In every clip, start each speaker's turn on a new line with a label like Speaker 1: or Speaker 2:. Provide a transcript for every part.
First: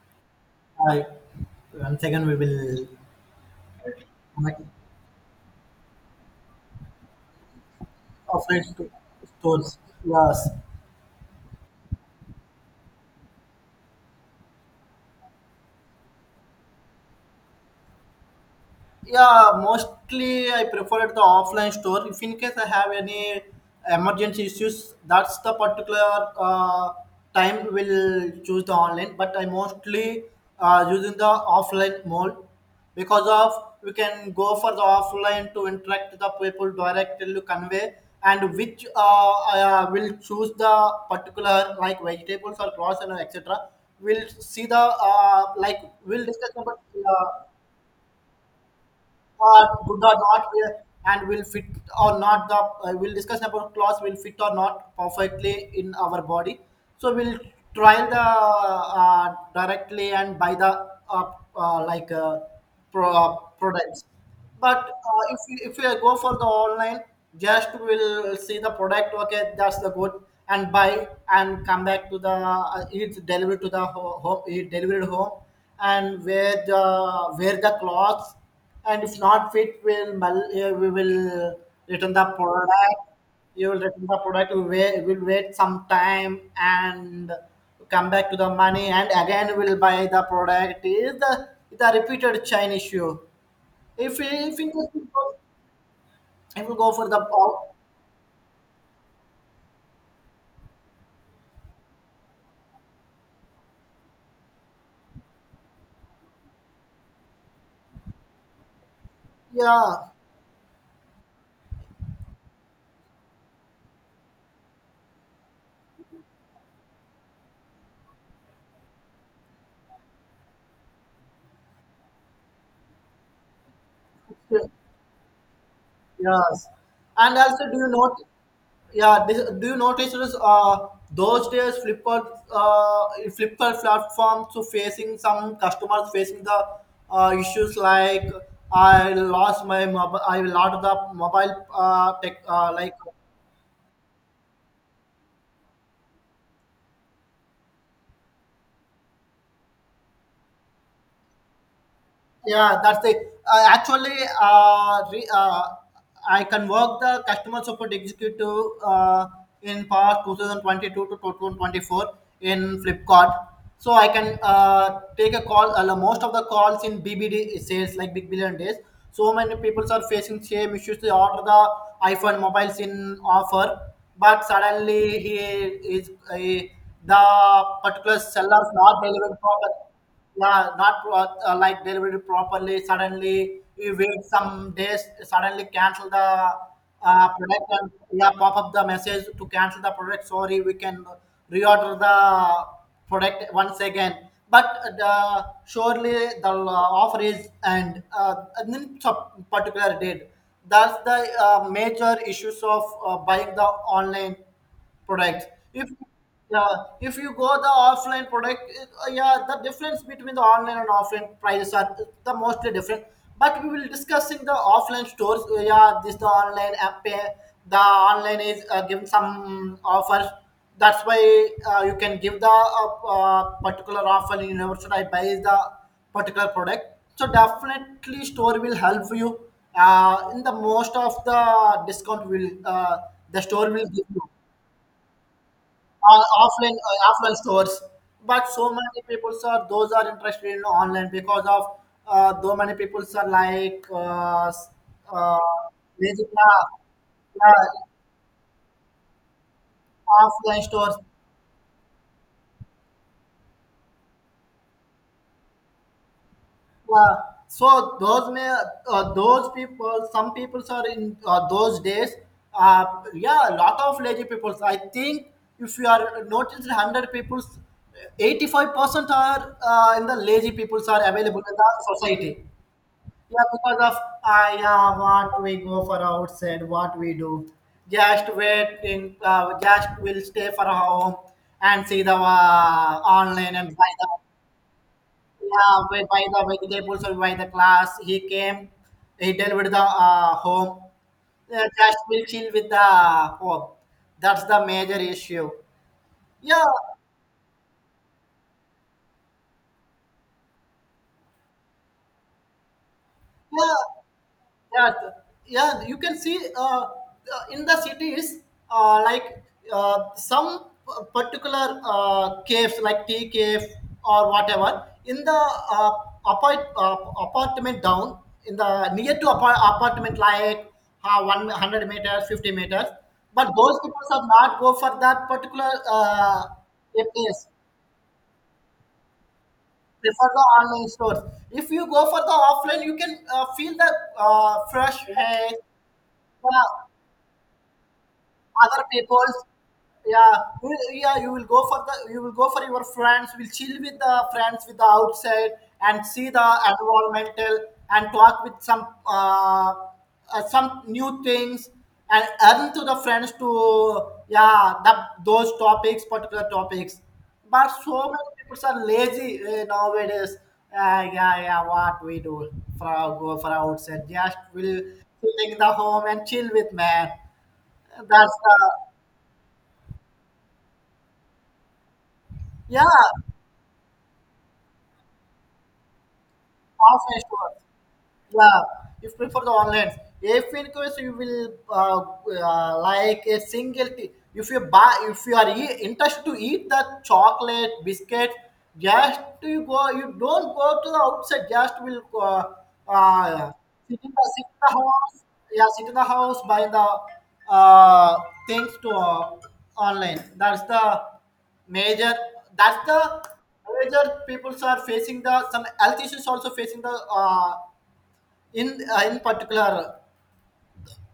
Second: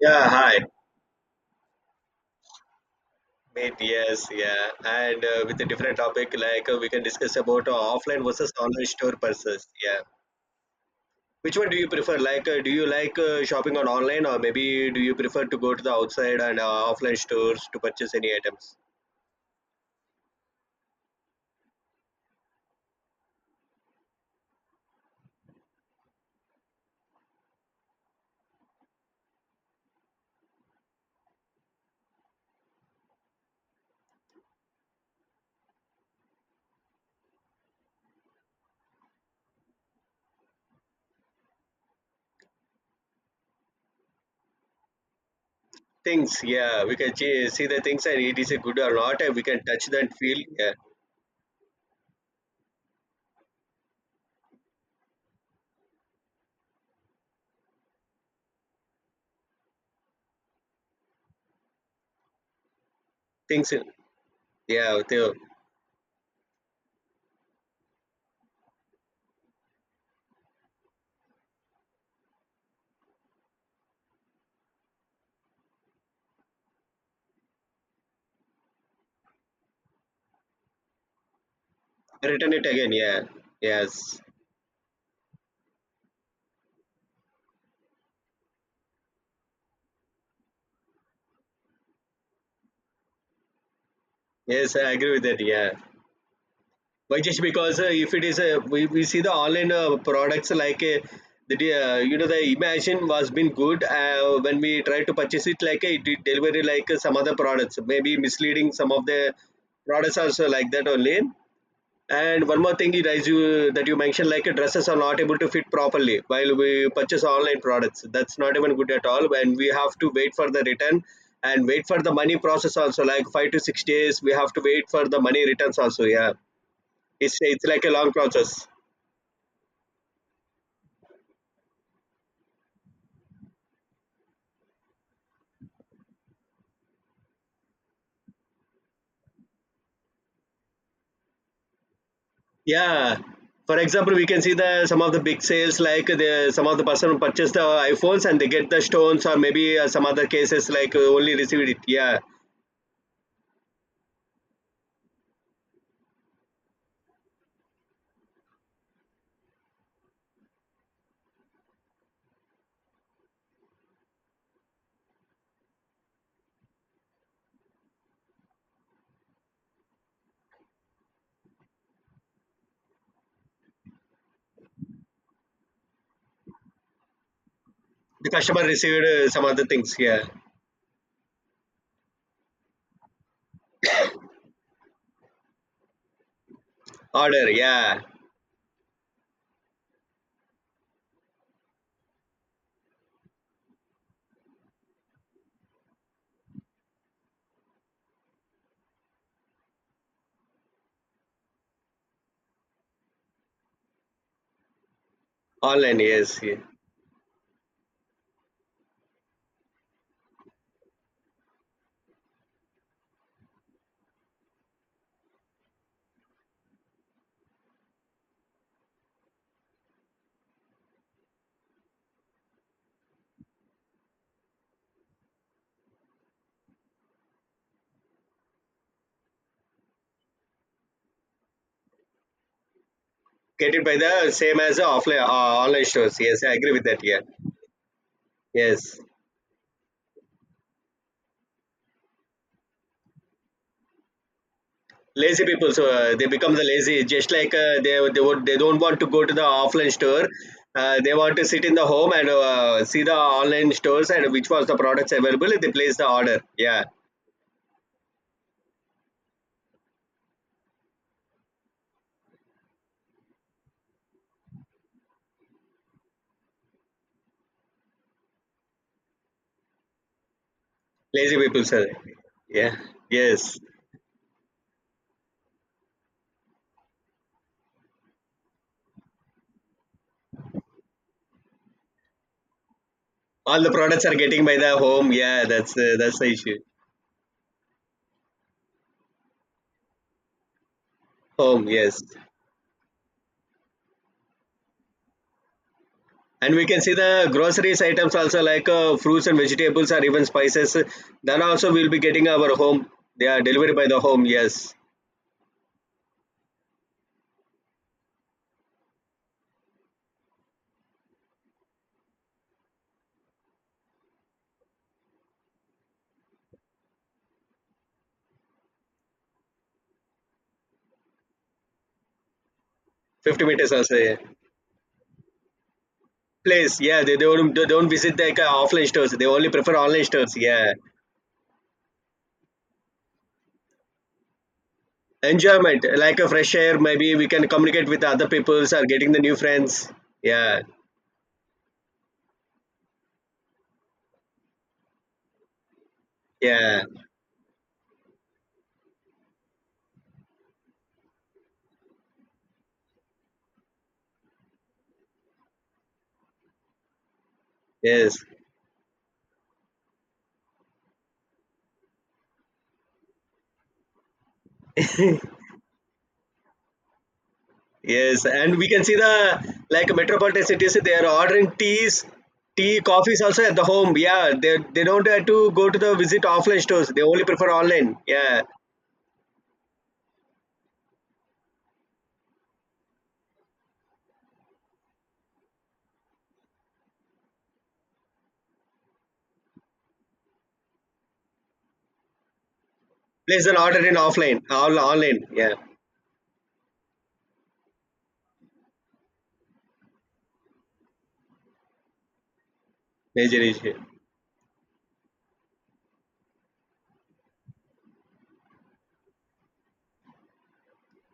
Speaker 1: Yeah, hi,
Speaker 2: I once again we will
Speaker 1: mate. Yes,
Speaker 2: connect
Speaker 1: yeah, and with a different topic, like we can discuss about offline versus
Speaker 2: offline
Speaker 1: online
Speaker 2: to
Speaker 1: store purchases.
Speaker 2: stores.
Speaker 1: Yeah,
Speaker 2: Yes,
Speaker 1: which one do you prefer? Like, do you like shopping on online, or maybe do you prefer to go to the outside and offline stores to purchase any items?
Speaker 2: yeah, mostly I prefer the offline store. If in case I have any emergency issues, that's the particular time will choose the online. But I mostly using the offline mode because of we can go for the offline to interact with the people directly to convey and which I will choose the particular like vegetables or cross and etc. We'll see the like we'll
Speaker 1: Things,
Speaker 2: discuss about.
Speaker 1: yeah, we can see the things, and it is a good or not, and we can touch
Speaker 2: Good
Speaker 1: and
Speaker 2: or
Speaker 1: feel.
Speaker 2: not
Speaker 1: Yeah,
Speaker 2: uh, and will fit or not the we'll discuss about clothes will fit or not perfectly in our body so we'll trial the directly and buy the like
Speaker 1: things,
Speaker 2: products but
Speaker 1: yeah, they
Speaker 2: if you go for the online just will see the product okay that's the good and buy and come back to the it's delivered to the home it delivered home and where the clothes and if not fit we'll we will return the
Speaker 1: return it again.
Speaker 2: product
Speaker 1: Yeah,
Speaker 2: you will return the
Speaker 1: yes,
Speaker 2: product we wait, will wait some time and come back to the money and again we'll buy the product is the repeated chain issue if in
Speaker 1: yes, I
Speaker 2: case we
Speaker 1: agree with
Speaker 2: go,
Speaker 1: that. Yeah.
Speaker 2: if we go for
Speaker 1: Why?
Speaker 2: the
Speaker 1: Just because if it is a we see the online products like the the imagine was been good when we try to purchase it, like it did delivery, like some other products maybe misleading some of the
Speaker 2: yeah,
Speaker 1: products also like that only. And one more thing, it is you that you mentioned like dresses are not able to fit properly while we purchase online products. That's not even good at all when we have to wait for the return and wait for the money process also, like 5 to 6 days we have to wait for the money returns also. Yeah,
Speaker 2: yes, and
Speaker 1: it's
Speaker 2: also do
Speaker 1: like
Speaker 2: you
Speaker 1: a
Speaker 2: know.
Speaker 1: long process.
Speaker 2: Yeah, this, do you notice this? Those days, Flipkart platforms to facing some customers facing the issues like I lost my mobile, I lost the mobile like
Speaker 1: Yeah, for example, we can see the some of the big sales, like the some of the person who purchase the iphones and they get the stones or maybe some other cases, like only received it. Yeah,
Speaker 2: yeah, that's the uh, actually uh, re, uh, I can work the customer support executive in past 2022 to 2024 in Flipkart. So I can take a call. Most of the calls in BBD sales like Big Billion Days. So many people are facing same issues. They order the iPhone mobiles in offer, but suddenly he is the particular
Speaker 1: the
Speaker 2: seller
Speaker 1: customer
Speaker 2: is not
Speaker 1: received
Speaker 2: delivering
Speaker 1: some other
Speaker 2: proper
Speaker 1: things. Yeah,
Speaker 2: yeah not like delivered properly suddenly you wait some days suddenly cancel the
Speaker 1: order.
Speaker 2: product and
Speaker 1: Yeah,
Speaker 2: yeah pop up the message to cancel the product sorry we can reorder the product once again but the surely the offer is and in some particular date that's the major issues of buying the online product if
Speaker 1: online, yes, yeah.
Speaker 2: yeah if you go the offline product yeah the difference between the online and offline prices are the mostly different but we will discussing the offline stores yeah this the online app pay the online is giving some offers that's why you can give the particular offer in your website I buy the particular product so definitely store will help you in the most of the discount will the store
Speaker 1: Get it
Speaker 2: will
Speaker 1: by
Speaker 2: give you
Speaker 1: the same as the offline online stores. Yes, I agree with that. Yeah,
Speaker 2: offline stores but so
Speaker 1: yes,
Speaker 2: many people are those are interested in online because of so many people are like uh,
Speaker 1: lazy people. So they
Speaker 2: basic,
Speaker 1: become the lazy, just
Speaker 2: uh,
Speaker 1: like
Speaker 2: uh,
Speaker 1: uh, they would, they don't want to go to the offline store.
Speaker 2: offline stores
Speaker 1: They want to sit in the home and see the online stores and which was the products available, they place the order. Yeah,
Speaker 2: uh, so those may those people some people are in those days uh, yeah a lot of lazy people I think if you are noticed 100 people 85% are in the lazy people are
Speaker 1: lazy
Speaker 2: available in
Speaker 1: people,
Speaker 2: the
Speaker 1: sir.
Speaker 2: society.
Speaker 1: Yeah, yes,
Speaker 2: Yeah, because of yeah, what we go for outside, what we do, just waiting, just will stay for home and see the online
Speaker 1: all the
Speaker 2: and buy
Speaker 1: products
Speaker 2: the
Speaker 1: are getting by the home. Yeah,
Speaker 2: yeah, we
Speaker 1: that's
Speaker 2: buy
Speaker 1: the
Speaker 2: the
Speaker 1: issue.
Speaker 2: vegetables or buy the class. He came, he delivered the home.
Speaker 1: Home,
Speaker 2: Just
Speaker 1: yes,
Speaker 2: will chill with the home. That's the major issue.
Speaker 1: and
Speaker 2: Yeah,
Speaker 1: we can see the groceries items also, like fruits and vegetables or even spices, then also we'll be getting our home, they are delivered
Speaker 2: yeah.
Speaker 1: by the home. Yes,
Speaker 2: Yeah, yeah you can see in the cities like some particular caves like tea cave or whatever in the uh, apartment down in the near to apartment like 100 meters 50 meters
Speaker 1: 50
Speaker 2: but
Speaker 1: meters
Speaker 2: those
Speaker 1: also.
Speaker 2: people
Speaker 1: Yeah,
Speaker 2: are not go for that particular
Speaker 1: place. Yeah, they
Speaker 2: place
Speaker 1: don't, they don't visit, like offline stores. They only prefer online
Speaker 2: prefer
Speaker 1: stores.
Speaker 2: the
Speaker 1: Yeah,
Speaker 2: online stores. If you go for the offline you can feel the fresh air,
Speaker 1: enjoyment, like a fresh
Speaker 2: yeah,
Speaker 1: air. Maybe we can communicate with other peoples
Speaker 2: other
Speaker 1: or getting the new
Speaker 2: people's,
Speaker 1: friends.
Speaker 2: yeah
Speaker 1: Yeah,
Speaker 2: yeah you will go for the you will go for your friends will chill with the friends with the outside and see the
Speaker 1: yeah,
Speaker 2: environmental and talk with some new things and earn to the friends to yeah the those topics particular topics but so
Speaker 1: yes,
Speaker 2: many people are lazy eh, nowadays yeah yeah what we do for our, go for outside just will sitting in the home and chill with man
Speaker 1: yes.
Speaker 2: that's
Speaker 1: And
Speaker 2: the
Speaker 1: we can see the like metropolitan cities. They are ordering teas, tea,
Speaker 2: yeah,
Speaker 1: coffees
Speaker 2: half
Speaker 1: also at the home. Yeah, they don't have to go to the visit offline stores. They
Speaker 2: an
Speaker 1: only prefer
Speaker 2: hour.
Speaker 1: online. Yeah,
Speaker 2: Yeah, if prefer the online. If in case you will like a single tea, if you buy, if you are interested to eat the chocolate biscuit, just you go, you don't go to the outside. Just will
Speaker 1: place an order in offline.
Speaker 2: sit in the
Speaker 1: All
Speaker 2: house.
Speaker 1: online. Yeah,
Speaker 2: Yeah, sit in the house buy the things to online. That's the major. That's the
Speaker 1: major issue.
Speaker 2: major. People are facing the some health issues also facing the. In in particular,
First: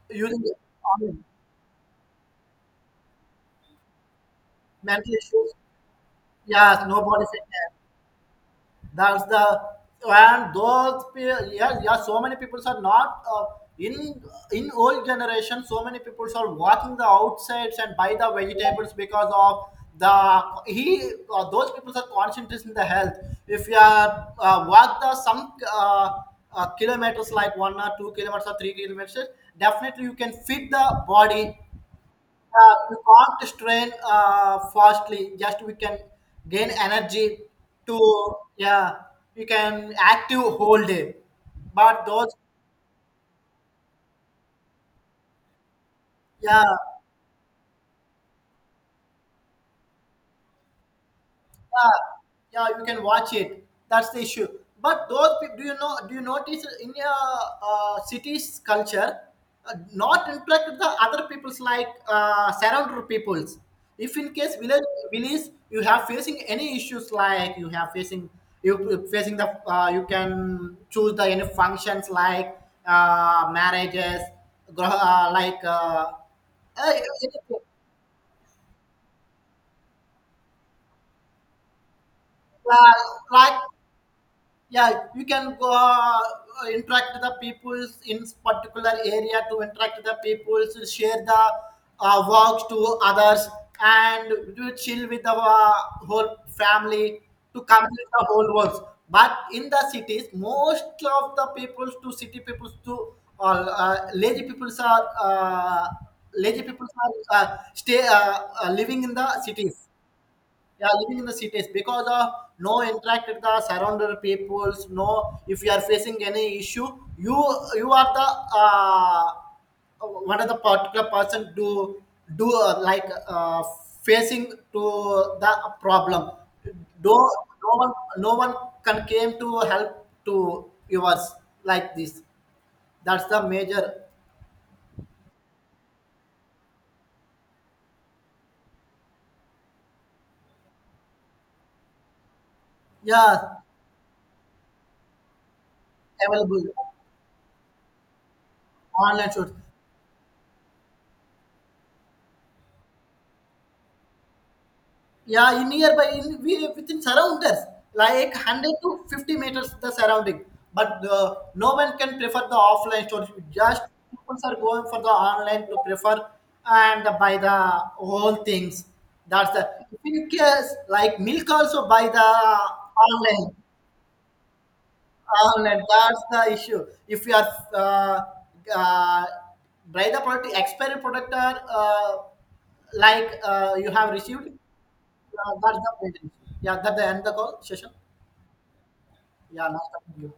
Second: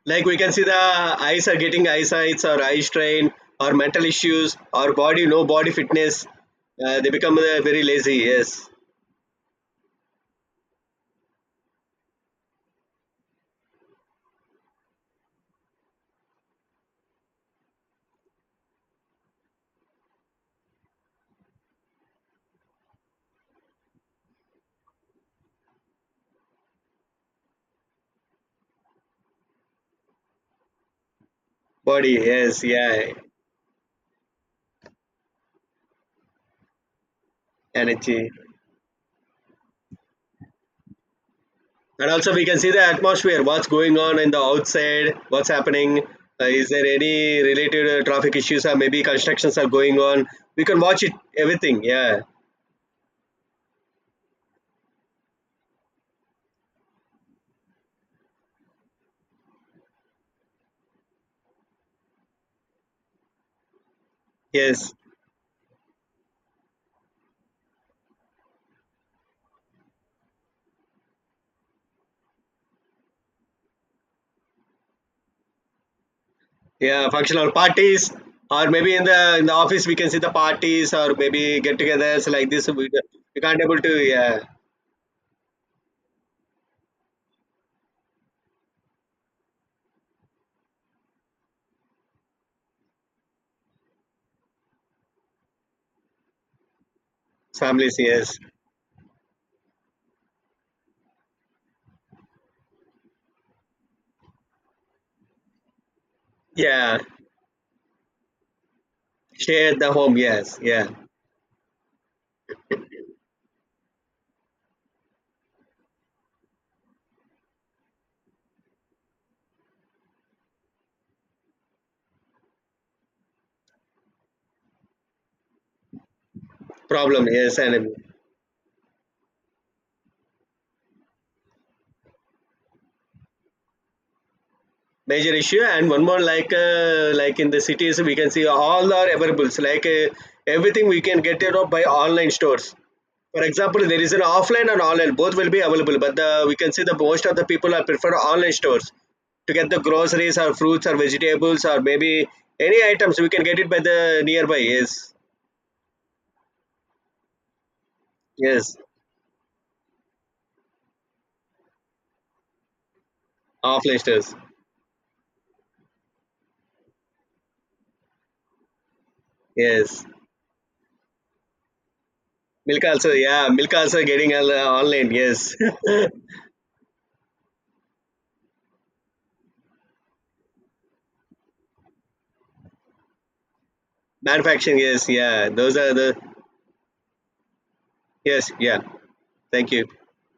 Speaker 1: Like, we
Speaker 2: using
Speaker 1: can
Speaker 2: the
Speaker 1: see the
Speaker 2: on
Speaker 1: eyes are getting eyesights or eye strain or mental issues or
Speaker 2: mental
Speaker 1: body, no,
Speaker 2: issues,
Speaker 1: body fitness.
Speaker 2: yes,
Speaker 1: They
Speaker 2: nobody
Speaker 1: become
Speaker 2: said that.
Speaker 1: very lazy. Yes,
Speaker 2: That's the and those yeah, yeah, so many people are not in in old generation. So many people are walking the outsides and buy the vegetables because of the he those people are concentrated in the health. If you are walk the some kilometers like 1 or 2 kilometers or 3 kilometers, definitely you can fit the body
Speaker 1: body, yes, yeah,
Speaker 2: we can't strain fastly just we can gain energy to
Speaker 1: energy.
Speaker 2: yeah we can active whole day but
Speaker 1: And also
Speaker 2: those
Speaker 1: we can see the atmosphere, what's going on in the outside, what's happening.
Speaker 2: yeah
Speaker 1: Is there any related traffic issues or maybe constructions are going on? We can watch it everything. Yeah,
Speaker 2: yeah you can watch it that's the issue but those do you know do you notice in a cities culture not interact with the other peoples like surrounded peoples if in case village
Speaker 1: yes.
Speaker 2: village you have facing any issues like you have facing you you facing the you can choose the any functions like marriages gro- uh, like uh,
Speaker 1: Yeah, functional
Speaker 2: uh,
Speaker 1: parties, or maybe in the office we can see the parties, or maybe get-togethers like this. We
Speaker 2: like
Speaker 1: can't able to. Yeah,
Speaker 2: yeah you can go interact the peoples in particular area to interact the peoples to share the works to others and to chill with the whole family to
Speaker 1: families,
Speaker 2: complete the
Speaker 1: yes,
Speaker 2: whole works but in the cities most of the peoples to city peoples to uh, uh, lazy peoples are uh, lazy peoples
Speaker 1: yeah,
Speaker 2: are stay living in the
Speaker 1: share
Speaker 2: cities
Speaker 1: the home. Yes, yeah,
Speaker 2: yeah living in the cities because of no interact with the surrounded peoples no if you are facing any issue you you are the uh, one of the particular person to do like facing to the problem no
Speaker 1: problem, yes,
Speaker 2: no
Speaker 1: and
Speaker 2: one no one can came to help to yours like this that's the major
Speaker 1: major issue. And one more, like in the cities we can see all our availables, like everything we can get it up by online stores. For
Speaker 2: yeah
Speaker 1: example, there is an offline and online both will be available, but the, we can
Speaker 2: available
Speaker 1: see the most of the people are prefer online stores
Speaker 2: online
Speaker 1: to
Speaker 2: shows.
Speaker 1: get the groceries or fruits or vegetables or maybe any items we can get it by the nearby. Yes,
Speaker 2: Yeah, in nearby, in we within surrounders, like hundred
Speaker 1: yes,
Speaker 2: to fifty meters the surrounding. But no one can prefer the offline stores. Just
Speaker 1: offline stores,
Speaker 2: people are going for the online to prefer and buy the whole things. That's the
Speaker 1: yes,
Speaker 2: in case like milk also buy the
Speaker 1: milk also. Yeah,
Speaker 2: online.
Speaker 1: milk also getting all, online. Yes,
Speaker 2: Online, that's the issue. If you are uh, uh, buy the product, expired product are like you have received.
Speaker 1: manufacturing, yes, yeah,
Speaker 2: Yeah,
Speaker 1: those
Speaker 2: that's the
Speaker 1: are the.
Speaker 2: presentation. Yeah, that the end the call session.
Speaker 1: Yes, yeah.
Speaker 2: Yeah,
Speaker 1: Thank you.
Speaker 2: nice talking to you.